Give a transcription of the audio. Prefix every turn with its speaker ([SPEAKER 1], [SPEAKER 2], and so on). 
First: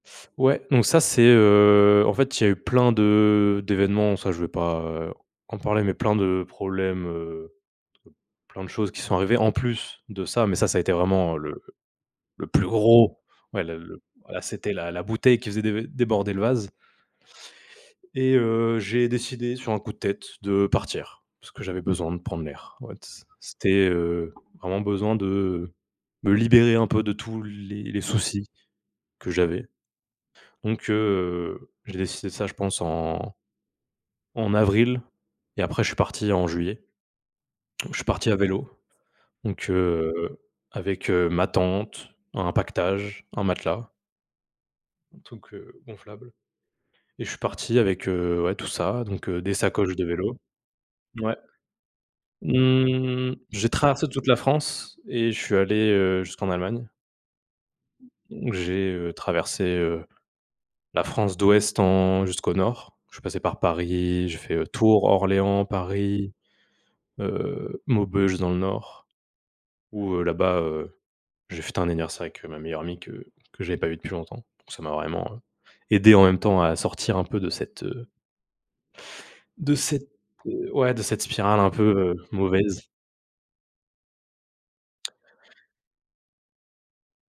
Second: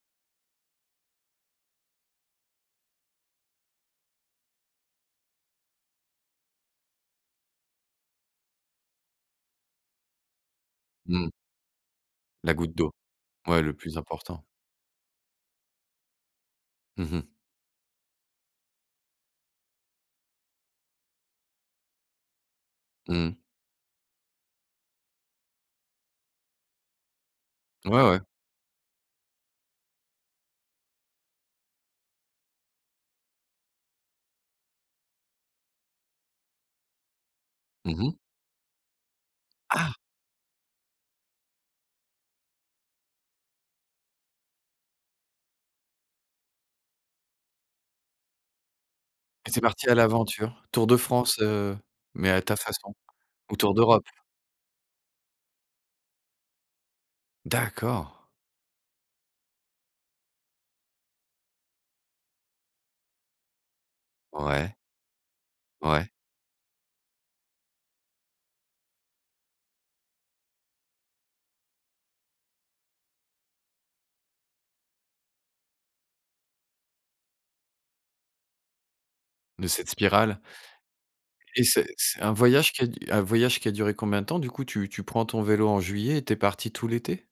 [SPEAKER 1] Ouais donc ça c'est, heu, en fait il y a eu plein de d'événements, ça je vais pas en parler, mais plein de problèmes, heu, trop plein de choses qui sont arrivées en plus de ça mais ça, ça a été
[SPEAKER 2] Mmh.
[SPEAKER 1] vraiment le le
[SPEAKER 2] La
[SPEAKER 1] plus
[SPEAKER 2] goutte d'eau.
[SPEAKER 1] gros
[SPEAKER 2] Ouais,
[SPEAKER 1] ouais
[SPEAKER 2] le
[SPEAKER 1] le
[SPEAKER 2] plus
[SPEAKER 1] le, voilà
[SPEAKER 2] important.
[SPEAKER 1] c'était la la bouteille qui faisait dé déborder le vase.
[SPEAKER 2] Mmh mh.
[SPEAKER 1] Et heu, j'ai décidé sur un coup de tête de partir parce que j'avais besoin de prendre l'air. Ouais, c
[SPEAKER 2] Mmh.
[SPEAKER 1] c'était, heu, vraiment besoin de me libérer un peu de tous les
[SPEAKER 2] Ouais, ouais.
[SPEAKER 1] soucis que j'avais donc heu, j'ai décidé ça je pense en en avril et après je suis parti en juillet. Je
[SPEAKER 2] Mmh
[SPEAKER 1] suis
[SPEAKER 2] mh.
[SPEAKER 1] parti à vélo, donc
[SPEAKER 2] Ah!
[SPEAKER 1] heu, avec, heu, ma tente, un paquetage, un matelas un truc, heu, gonflable et je suis parti avec, heu, ouais, tout ça, donc
[SPEAKER 2] Et
[SPEAKER 1] des
[SPEAKER 2] tu es parti à
[SPEAKER 1] sacoches de vélo
[SPEAKER 2] l'aventure, tour de
[SPEAKER 1] ouais.
[SPEAKER 2] France, heu, mais à ta façon
[SPEAKER 1] Mmh.
[SPEAKER 2] ou
[SPEAKER 1] J'ai
[SPEAKER 2] tour d'Europe.
[SPEAKER 1] traversé toute la France et je suis allé, heu, jusqu'en Allemagne
[SPEAKER 2] D'accord.
[SPEAKER 1] j'ai, heu, traversé, heu, la France d'Ouest en jusqu'au Nord. Je suis passé par Paris. J'ai fait
[SPEAKER 2] Ouais.
[SPEAKER 1] Tours, Orléans,
[SPEAKER 2] Ouais.
[SPEAKER 1] Paris, heu, Maubeuge dans le Nord où, heu, là-bas, heu, j'ai fêté un anniversaire avec ma meilleure amie que que j'avais pas vu depuis longtemps, donc ça m'a vraiment aidé en même temps à sortir un peu de cette
[SPEAKER 2] De
[SPEAKER 1] de
[SPEAKER 2] cette
[SPEAKER 1] cette,
[SPEAKER 2] spirale.
[SPEAKER 1] heu, ouais de cette spirale
[SPEAKER 2] Et
[SPEAKER 1] un
[SPEAKER 2] c'est
[SPEAKER 1] peu,
[SPEAKER 2] c'est
[SPEAKER 1] heu,
[SPEAKER 2] un voyage qui
[SPEAKER 1] mauvaise.
[SPEAKER 2] a un voyage qui a duré combien de temps du coup? Tu tu prends ton vélo en juillet et tu es parti tout l'été?